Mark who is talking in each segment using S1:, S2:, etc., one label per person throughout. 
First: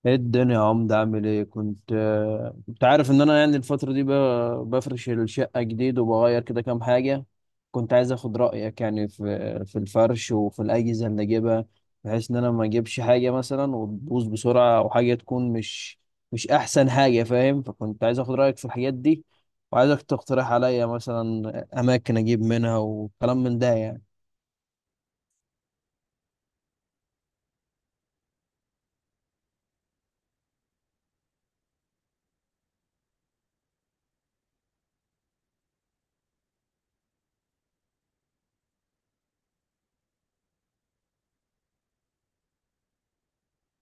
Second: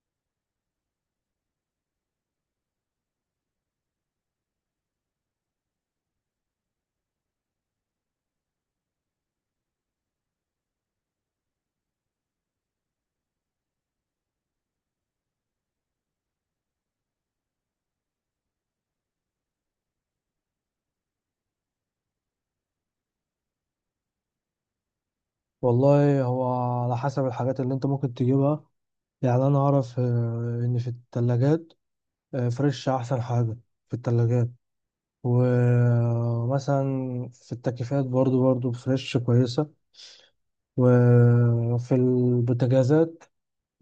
S1: ايه الدنيا يا عمد، عامل ايه؟ كنت كنت عارف ان انا يعني الفترة دي بفرش الشقة جديد وبغير كده كام حاجة. كنت عايز اخد رأيك يعني في في الفرش وفي الأجهزة اللي اجيبها، بحيث ان انا ما اجيبش حاجة مثلا وتبوظ بسرعة او حاجة تكون مش احسن حاجة، فاهم؟ فكنت عايز اخد رأيك في الحاجات دي، وعايزك تقترح عليا مثلا اماكن اجيب منها وكلام من ده يعني.
S2: والله هو على حسب الحاجات اللي انت ممكن تجيبها. يعني انا اعرف ان في الثلاجات فريش احسن حاجة في الثلاجات. ومثلا في التكييفات برضو فريش كويسة. وفي البوتاجازات،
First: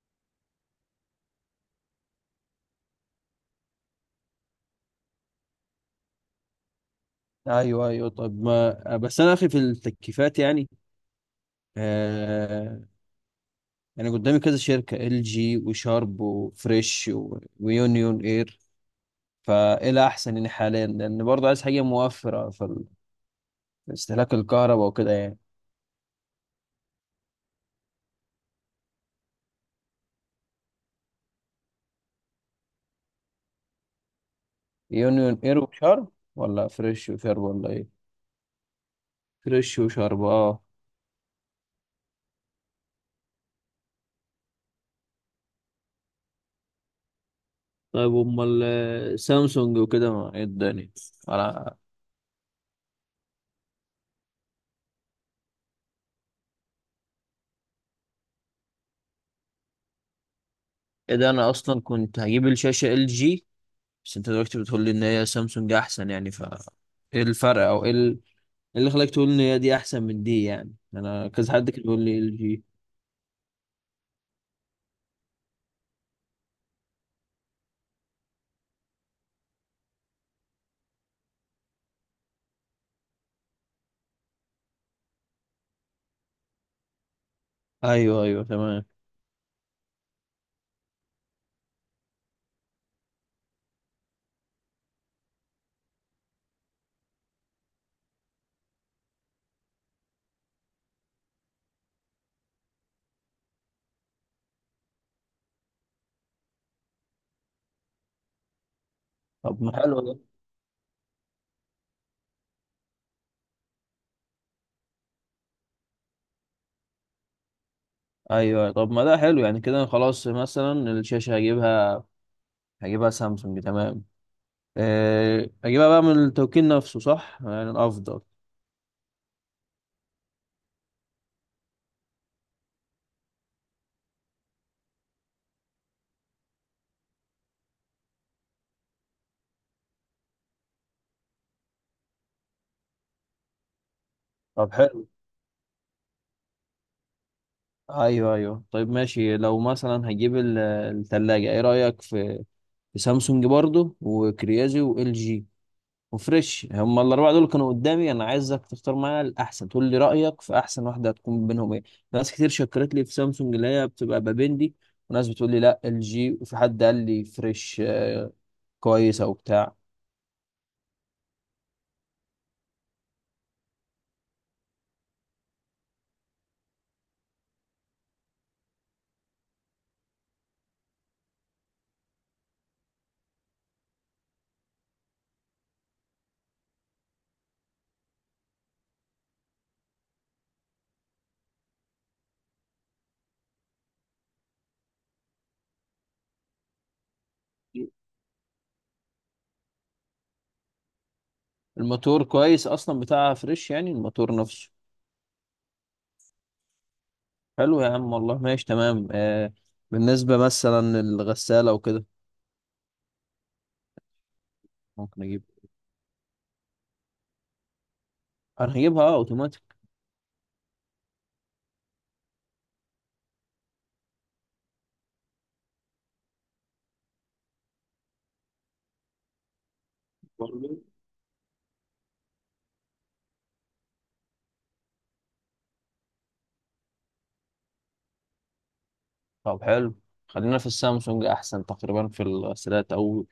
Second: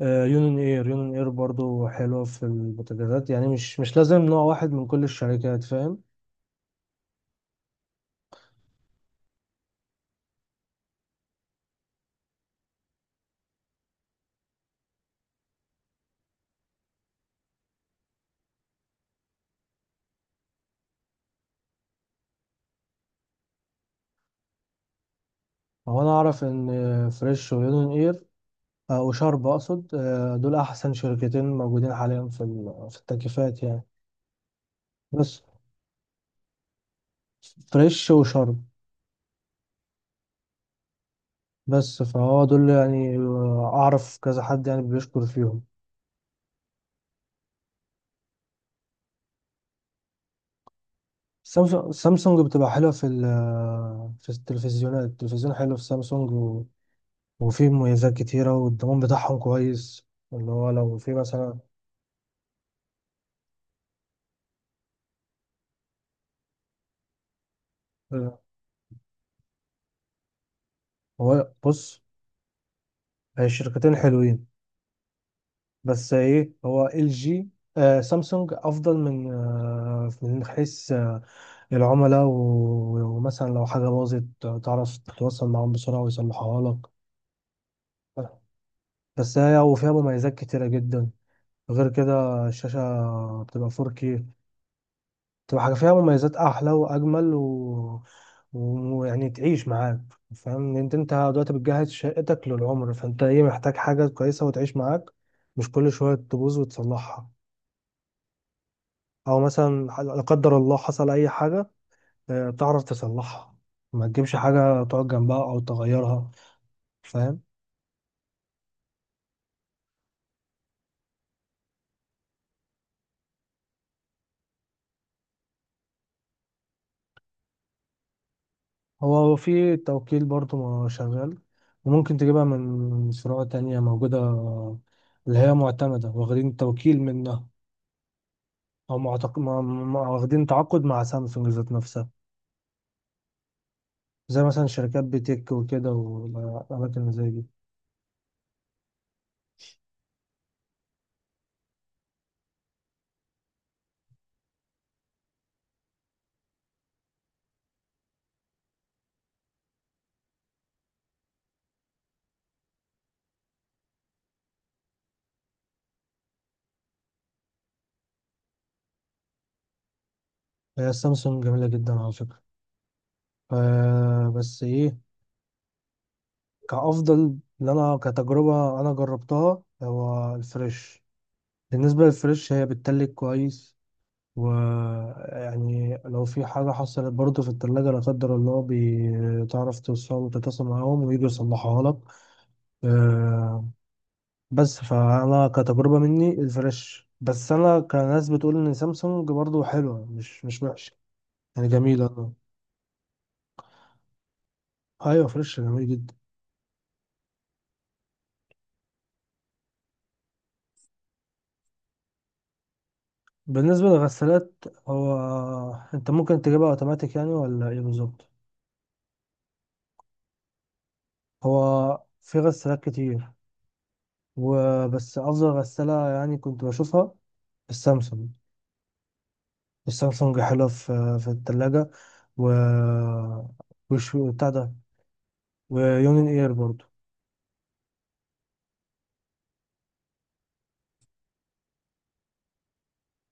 S2: يونين اير برضو حلوة في البوتاجازات. يعني مش لازم نوع واحد من كل الشركات، فاهم.
S1: ايوه، ايوه، طب ما بس انا اخي في التكييفات يعني، يعني قدامي كذا شركة، ال جي وشارب وفريش ويونيون اير، فايه الاحسن يعني حاليا؟ لان برضه عايز حاجة موفرة في في استهلاك الكهرباء وكده يعني.
S2: هو انا اعرف ان فريش ويونين اير، وشارب اقصد، دول احسن شركتين موجودين حاليا في في التكييفات يعني.
S1: يونيون
S2: بس
S1: اير وشارب ولا فريش وشارب ولا ايه؟
S2: فريش وشرم.
S1: فريش وشارب، اه.
S2: بس فهو دول يعني، اعرف كذا حد يعني بيشكر فيهم.
S1: طيب امال سامسونج وكده ما ايه الدنيا؟ انا،
S2: سامسونج بتبقى حلوه في في التلفزيونات. التلفزيون حلو في سامسونج وفيه مميزات كتيره والضمان بتاعهم كويس، اللي هو لو في
S1: ايه ده؟ انا
S2: مثلا.
S1: اصلا كنت هجيب الشاشة ال جي، بس انت دلوقتي بتقول لي ان هي سامسونج احسن، يعني ف ايه الفرق؟ او ايه إيه اللي خلاك تقول ان هي دي احسن من دي؟ يعني انا
S2: هو
S1: كذا حد كان بيقول
S2: بص،
S1: لي ال جي.
S2: هي الشركتين حلوين. بس ايه، هو ال جي، آه سامسونج افضل من من حيث العملاء ومثلا لو حاجه باظت تعرف تتواصل معاهم بسرعه ويصلحوها لك.
S1: ايوه ايوه تمام.
S2: بس هي يعني وفيها مميزات كتيرة جدا. غير كده الشاشة بتبقى 4K، بتبقى حاجة فيها مميزات أحلى وأجمل ويعني تعيش معاك. فاهم إن انت دلوقتي بتجهز شقتك للعمر، فانت ايه محتاج حاجة كويسة وتعيش معاك، مش كل شوية تبوظ وتصلحها. او
S1: طب ما
S2: مثلا
S1: حلو
S2: لا
S1: ده.
S2: قدر الله حصل اي حاجة، تعرف تصلحها، ما تجيبش حاجة تقعد جنبها او تغيرها، فاهم.
S1: ايوه، طب ما ده حلو يعني، كده خلاص مثلا الشاشه هجيبها، هجيبها سامسونج، تمام. أه اجيبها بقى من التوكيل نفسه، صح؟ يعني الافضل.
S2: هو في توكيل برضه ما شغال، وممكن تجيبها من فروع تانية موجودة اللي هي معتمدة واخدين توكيل منها، أو معتق... ما... ما... واخدين تعاقد مع سامسونج ذات نفسها، زي مثلا
S1: طب
S2: شركات
S1: حلو.
S2: بيتك وكده، والأماكن زي دي.
S1: ايوه ايوه، طيب ماشي. لو مثلا هجيب التلاجة، ايه رايك في في سامسونج برضو وكريازي وال جي وفريش؟ هم الاربعه دول كانوا قدامي، انا عايزك تختار معايا الاحسن، تقول لي رايك في احسن واحده هتكون بينهم ايه. ناس كتير شكرت لي في سامسونج اللي هي بتبقى بابندي، وناس بتقول لي لا ال جي، وفي حد قال لي فريش كويسه وبتاع.
S2: هي سامسونج جميلة جدا على فكرة. ف... بس إيه، كأفضل اللي أنا كتجربة أنا جربتها هو الفريش. بالنسبة للفريش هي بتتلج كويس، ويعني لو في حاجة حصلت برضه في التلاجة لا قدر الله، بتعرف توصل تتصل معاهم ويجوا يصلحوها لك. آه، بس فأنا كتجربة مني الفلاش، بس أنا كناس بتقول إن سامسونج برضه حلوة، مش وحشة يعني، جميلة
S1: الموتور
S2: أه.
S1: كويس اصلا بتاع فريش، يعني الموتور نفسه.
S2: أيوة، فريش جميل جدا.
S1: حلو يا عم والله، ماشي تمام. آه، بالنسبه مثلا الغساله وكده،
S2: بالنسبة للغسالات، هو
S1: ممكن اجيب؟
S2: أنت ممكن تجيبها أوتوماتيك يعني ولا إيه بالظبط؟
S1: انا هجيبها اوتوماتيك.
S2: هو في غسالات كتير، وبس أفضل غسالة يعني كنت بشوفها السامسونج. السامسونج حلوة
S1: برضه.
S2: في التلاجة، و وش بتاع ده، ويونين اير برضو.
S1: طب حلو، خلينا في السامسونج احسن تقريبا في الغسالات. او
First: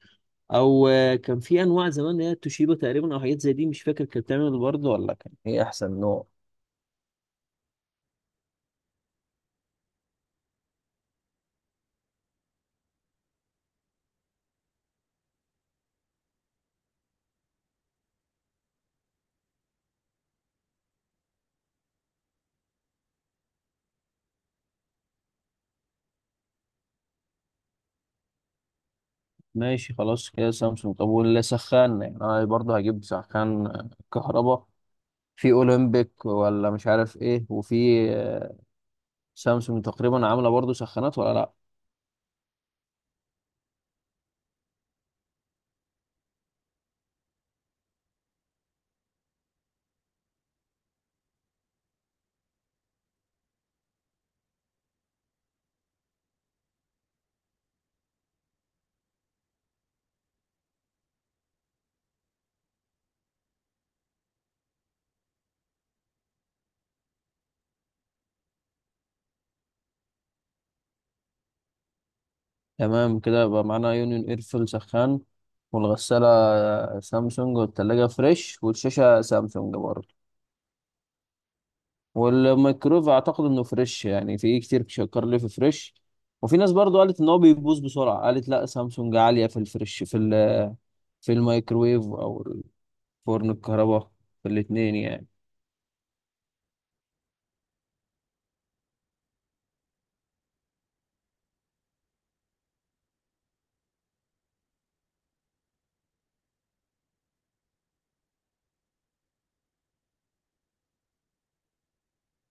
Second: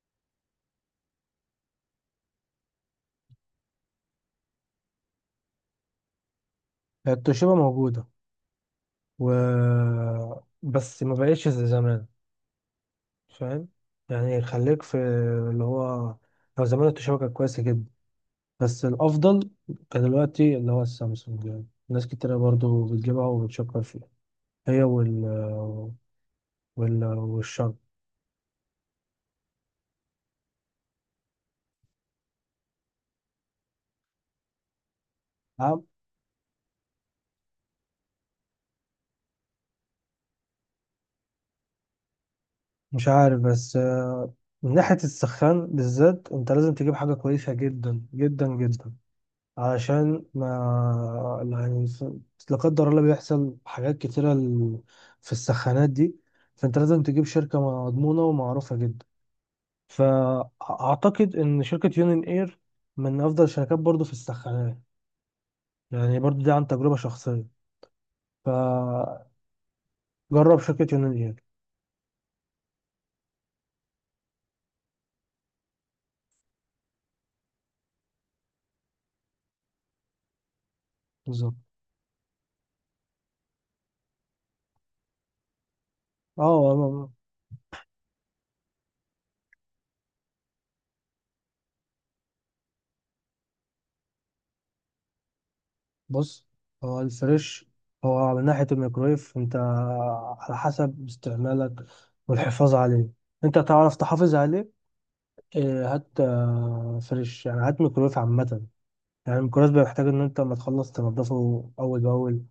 S1: او كان في انواع زمان اللي هي توشيبا تقريبا او حاجات زي دي، مش فاكر كانت بتعمل برضه ولا كان ايه احسن نوع.
S2: التوشيبا موجودة، و بس ما بقتش زي زمان، فاهم. يعني خليك في اللي هو، لو زمان التوشيبا كانت كويسة جدا، بس الأفضل كان دلوقتي اللي هو السامسونج، يعني ناس كتيرة برضو بتجيبها وبتشكر فيها، هي وال والشرق.
S1: ماشي خلاص كده سامسونج. طب واللي سخان، يعني انا برضه هجيب سخان كهربا. في اولمبيك ولا مش عارف ايه، وفي آه، سامسونج تقريبا عامله برضه سخانات ولا لا؟
S2: مش عارف، بس من ناحية السخان بالذات انت لازم تجيب حاجة كويسة جدا جدا جدا، علشان ما يعني لا قدر الله بيحصل حاجات كتيرة في السخانات دي. فانت لازم تجيب شركة مضمونة ومعروفة جدا. فأعتقد إن شركة يونين اير من أفضل الشركات برضو في السخانات، يعني برضو دي عن تجربة شخصية. فجرب شركة يونين اير.
S1: تمام كده يبقى معانا يونيون ايرفل سخان، والغساله سامسونج، والتلاجة فريش، والشاشه سامسونج برضه.
S2: بالظبط.
S1: والميكرويف اعتقد انه فريش، يعني في كتير شكر لي في فريش. وفي ناس برضو
S2: اه
S1: قالت ان هو بيبوظ بسرعه، قالت لا سامسونج عاليه في الفريش في في الميكرويف او الفرن الكهرباء، في الاتنين يعني.
S2: بص، هو الفريش، هو على ناحية الميكرويف انت على حسب استعمالك والحفاظ عليه. انت تعرف تحافظ عليه، اه، هات فريش. يعني هات ميكرويف عامة. يعني الميكرويف بيحتاج ان انت لما تخلص تنضفه اول باول.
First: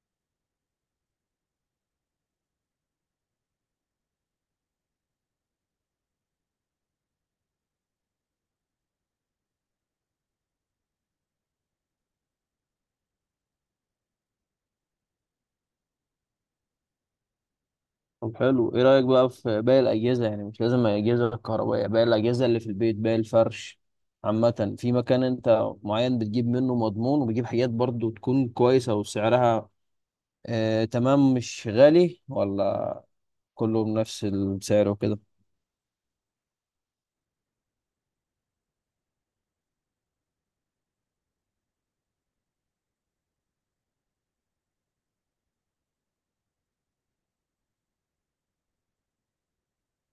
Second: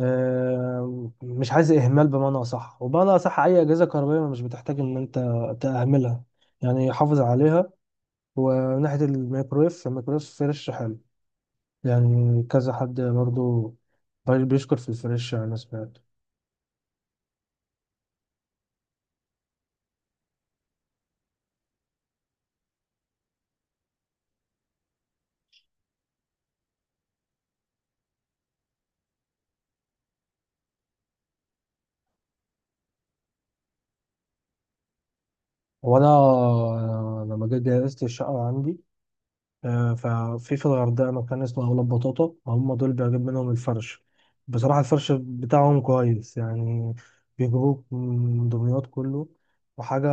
S2: اه، مش عايز اهمال، بمعنى صح. وبمعنى صح، اي اجهزة كهربائية مش بتحتاج ان انت تأهملها، يعني حافظ عليها. وناحية الميكرويف، الميكرويف فريش حلو، يعني كذا حد برضه بيشكر في الفريش يعني، أنا سمعت.
S1: طب حلو، ايه رايك بقى في باقي الاجهزه؟ يعني مش لازم الاجهزه الكهربائيه، باقي الاجهزه اللي في البيت، باقي الفرش عامه. في مكان انت معين بتجيب منه مضمون، وبتجيب حاجات برضو تكون كويسه وسعرها آه تمام مش غالي، ولا كله بنفس السعر وكده؟
S2: وأنا لما جيت جهزت الشقة عندي، ففي في الغردقة مكان اسمه أولاد بطاطا، هم دول بجيب منهم الفرش. بصراحة الفرش بتاعهم كويس يعني، بيجيبوك من دمياط كله. وحاجة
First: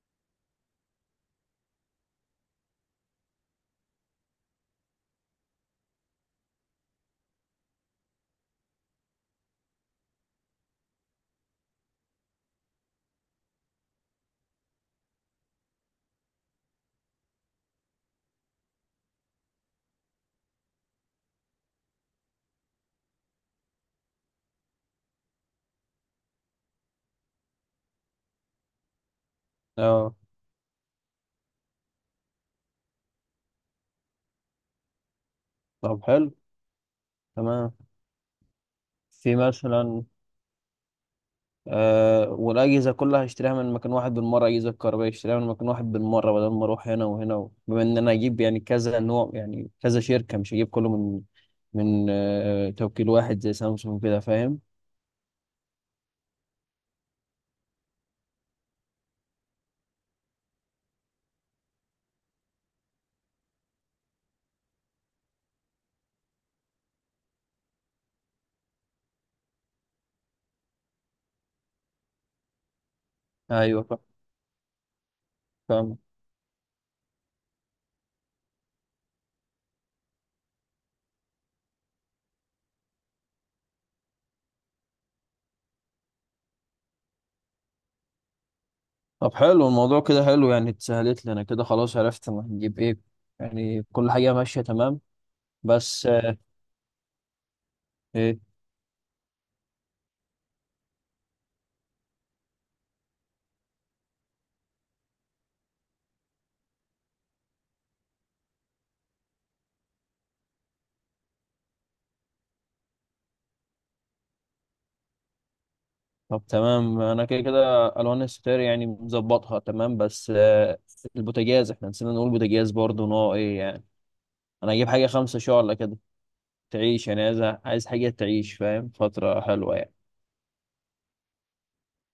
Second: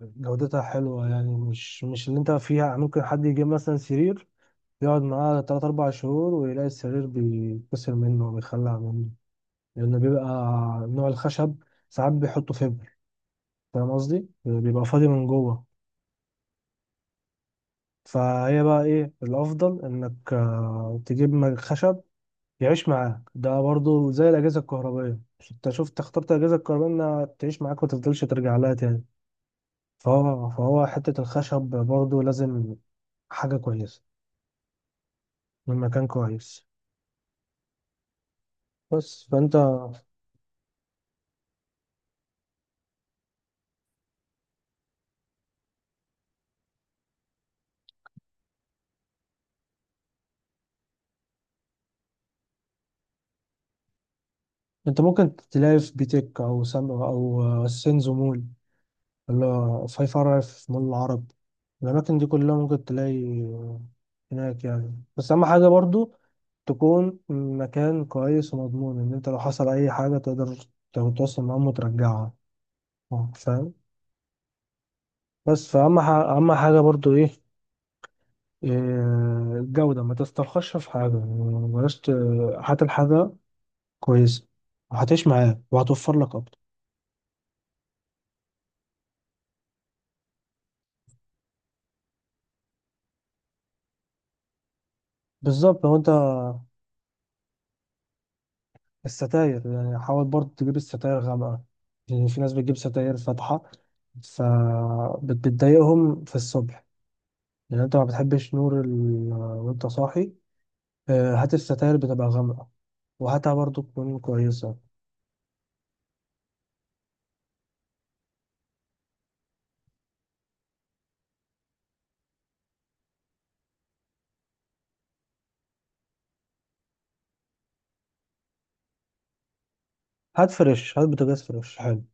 S2: جودتها حلوة يعني، مش اللي انت فيها ممكن حد يجيب مثلا سرير، يقعد معاه تلات أربع شهور ويلاقي السرير بيتكسر منه وبيخلع منه، لأنه بيبقى نوع الخشب ساعات بيحطوا فيبر، فاهم قصدي؟ بيبقى فاضي من جوه. فهي بقى إيه الأفضل، إنك تجيب خشب يعيش معاك. ده برضو زي الأجهزة الكهربائية، أنت شفت اخترت الأجهزة الكهربائية إنها تعيش معاك ومتفضلش ترجع لها تاني.
S1: اه.
S2: فهو حتة الخشب برضو لازم حاجة كويسة من
S1: طب
S2: مكان
S1: حلو،
S2: كويس.
S1: تمام.
S2: بس
S1: في
S2: فأنت،
S1: مثلا آه، والأجهزة كلها هشتريها من مكان واحد بالمرة، أجهزة كهربائية هشتريها من مكان واحد بالمرة، بدل ما أروح هنا وهنا بما إن أنا أجيب يعني كذا نوع، يعني كذا شركة، مش هجيب كله من توكيل واحد زي سامسونج كده، فاهم؟
S2: أنت ممكن تلاقي في بيتك أو سام أو سينزو مول، ولا في فرع في مول العرب. الأماكن دي كلها ممكن تلاقي هناك يعني، بس أهم حاجة برضو تكون مكان كويس ومضمون، إن أنت لو حصل أي حاجة تقدر تتواصل معاهم وترجعها، فاهم.
S1: أيوه،
S2: بس
S1: فاهم.
S2: فأهم أهم حاجة برضو إيه، إيه، الجودة. ما تسترخصش في حاجة يعني، بلاش هات الحاجة كويسة وهتعيش معاك وهتوفر لك أكتر.
S1: طب حلو الموضوع كده، حلو يعني، اتسهلت لنا كده خلاص، عرفت أنا هنجيب إيه. يعني كل حاجة ماشية تمام.
S2: بالظبط. لو
S1: بس
S2: أنت
S1: إيه؟
S2: الستاير يعني حاول برضه تجيب الستاير غامقة، لأن في ناس بتجيب ستاير فاتحة فبتضايقهم في الصبح، لأن أنت ما بتحبش نور وأنت صاحي. هات الستاير بتبقى غامقة، وهاتها برضه تكون كويسة.
S1: طب تمام، انا كده كده الوان الستاير يعني مظبطها تمام. بس البوتاجاز احنا نسينا نقول، بوتاجاز برضه نوع ايه يعني؟ انا هجيب حاجه 5 شعلة كده، تعيش يعني. عايز، عايز حاجه تعيش، فاهم؟ فتره حلوه يعني.
S2: هات فريش، هات بوتاجاز فريش حلو،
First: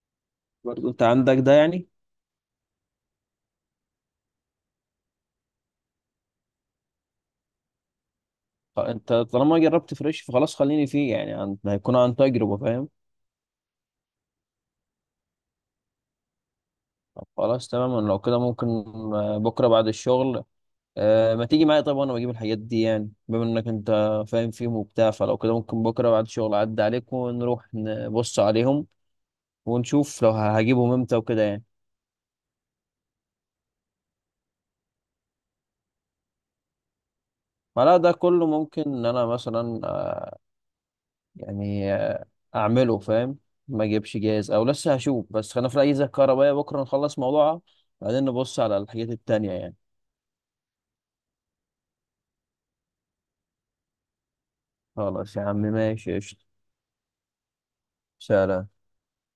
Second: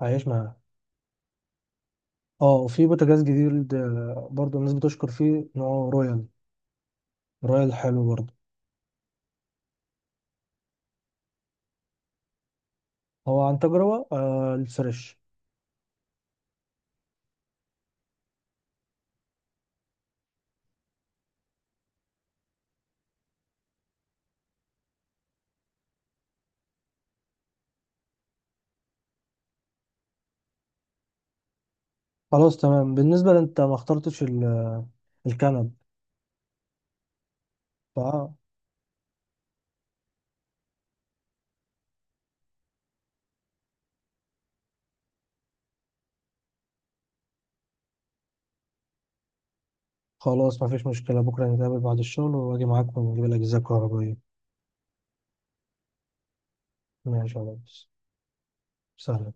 S2: هيعيش معاها.
S1: برضه انت عندك ده يعني؟
S2: اه، وفي بوتاجاز جديد برضه الناس بتشكر فيه، نوعه رويال. رويال حلو برضه.
S1: انت طالما جربت فريش فخلاص خليني فيه، يعني هيكون عن تجربه، فاهم؟
S2: هو عن تجربة الفريش.
S1: طب خلاص تمام. أنا لو كده ممكن بكره بعد الشغل، أه، ما تيجي معايا طيب وانا بجيب الحاجات دي؟ يعني بما انك انت فاهم فيهم وبتاع، فلو كده ممكن بكره بعد الشغل اعدي عليك ونروح نبص عليهم، ونشوف لو هجيبهم امتى وكده يعني.
S2: خلاص تمام. بالنسبة لأنت ما اخترتش الكنب.
S1: فلا
S2: فا
S1: ده كله ممكن ان انا مثلا يعني اعمله، فاهم؟ ما اجيبش جاهز، او لسه هشوف، بس خلينا في الاجهزه الكهربائيه بكره نخلص موضوعها، بعدين نبص على الحاجات التانية يعني.
S2: خلاص، مفيش مشكلة. بكرة نتقابل بعد الشغل وأجي معاك ونجيب الأجهزة الكهربائية.
S1: خلاص يا عم، ماشي، قشطة.
S2: ماشي يا ريس.
S1: سلام.
S2: سلام.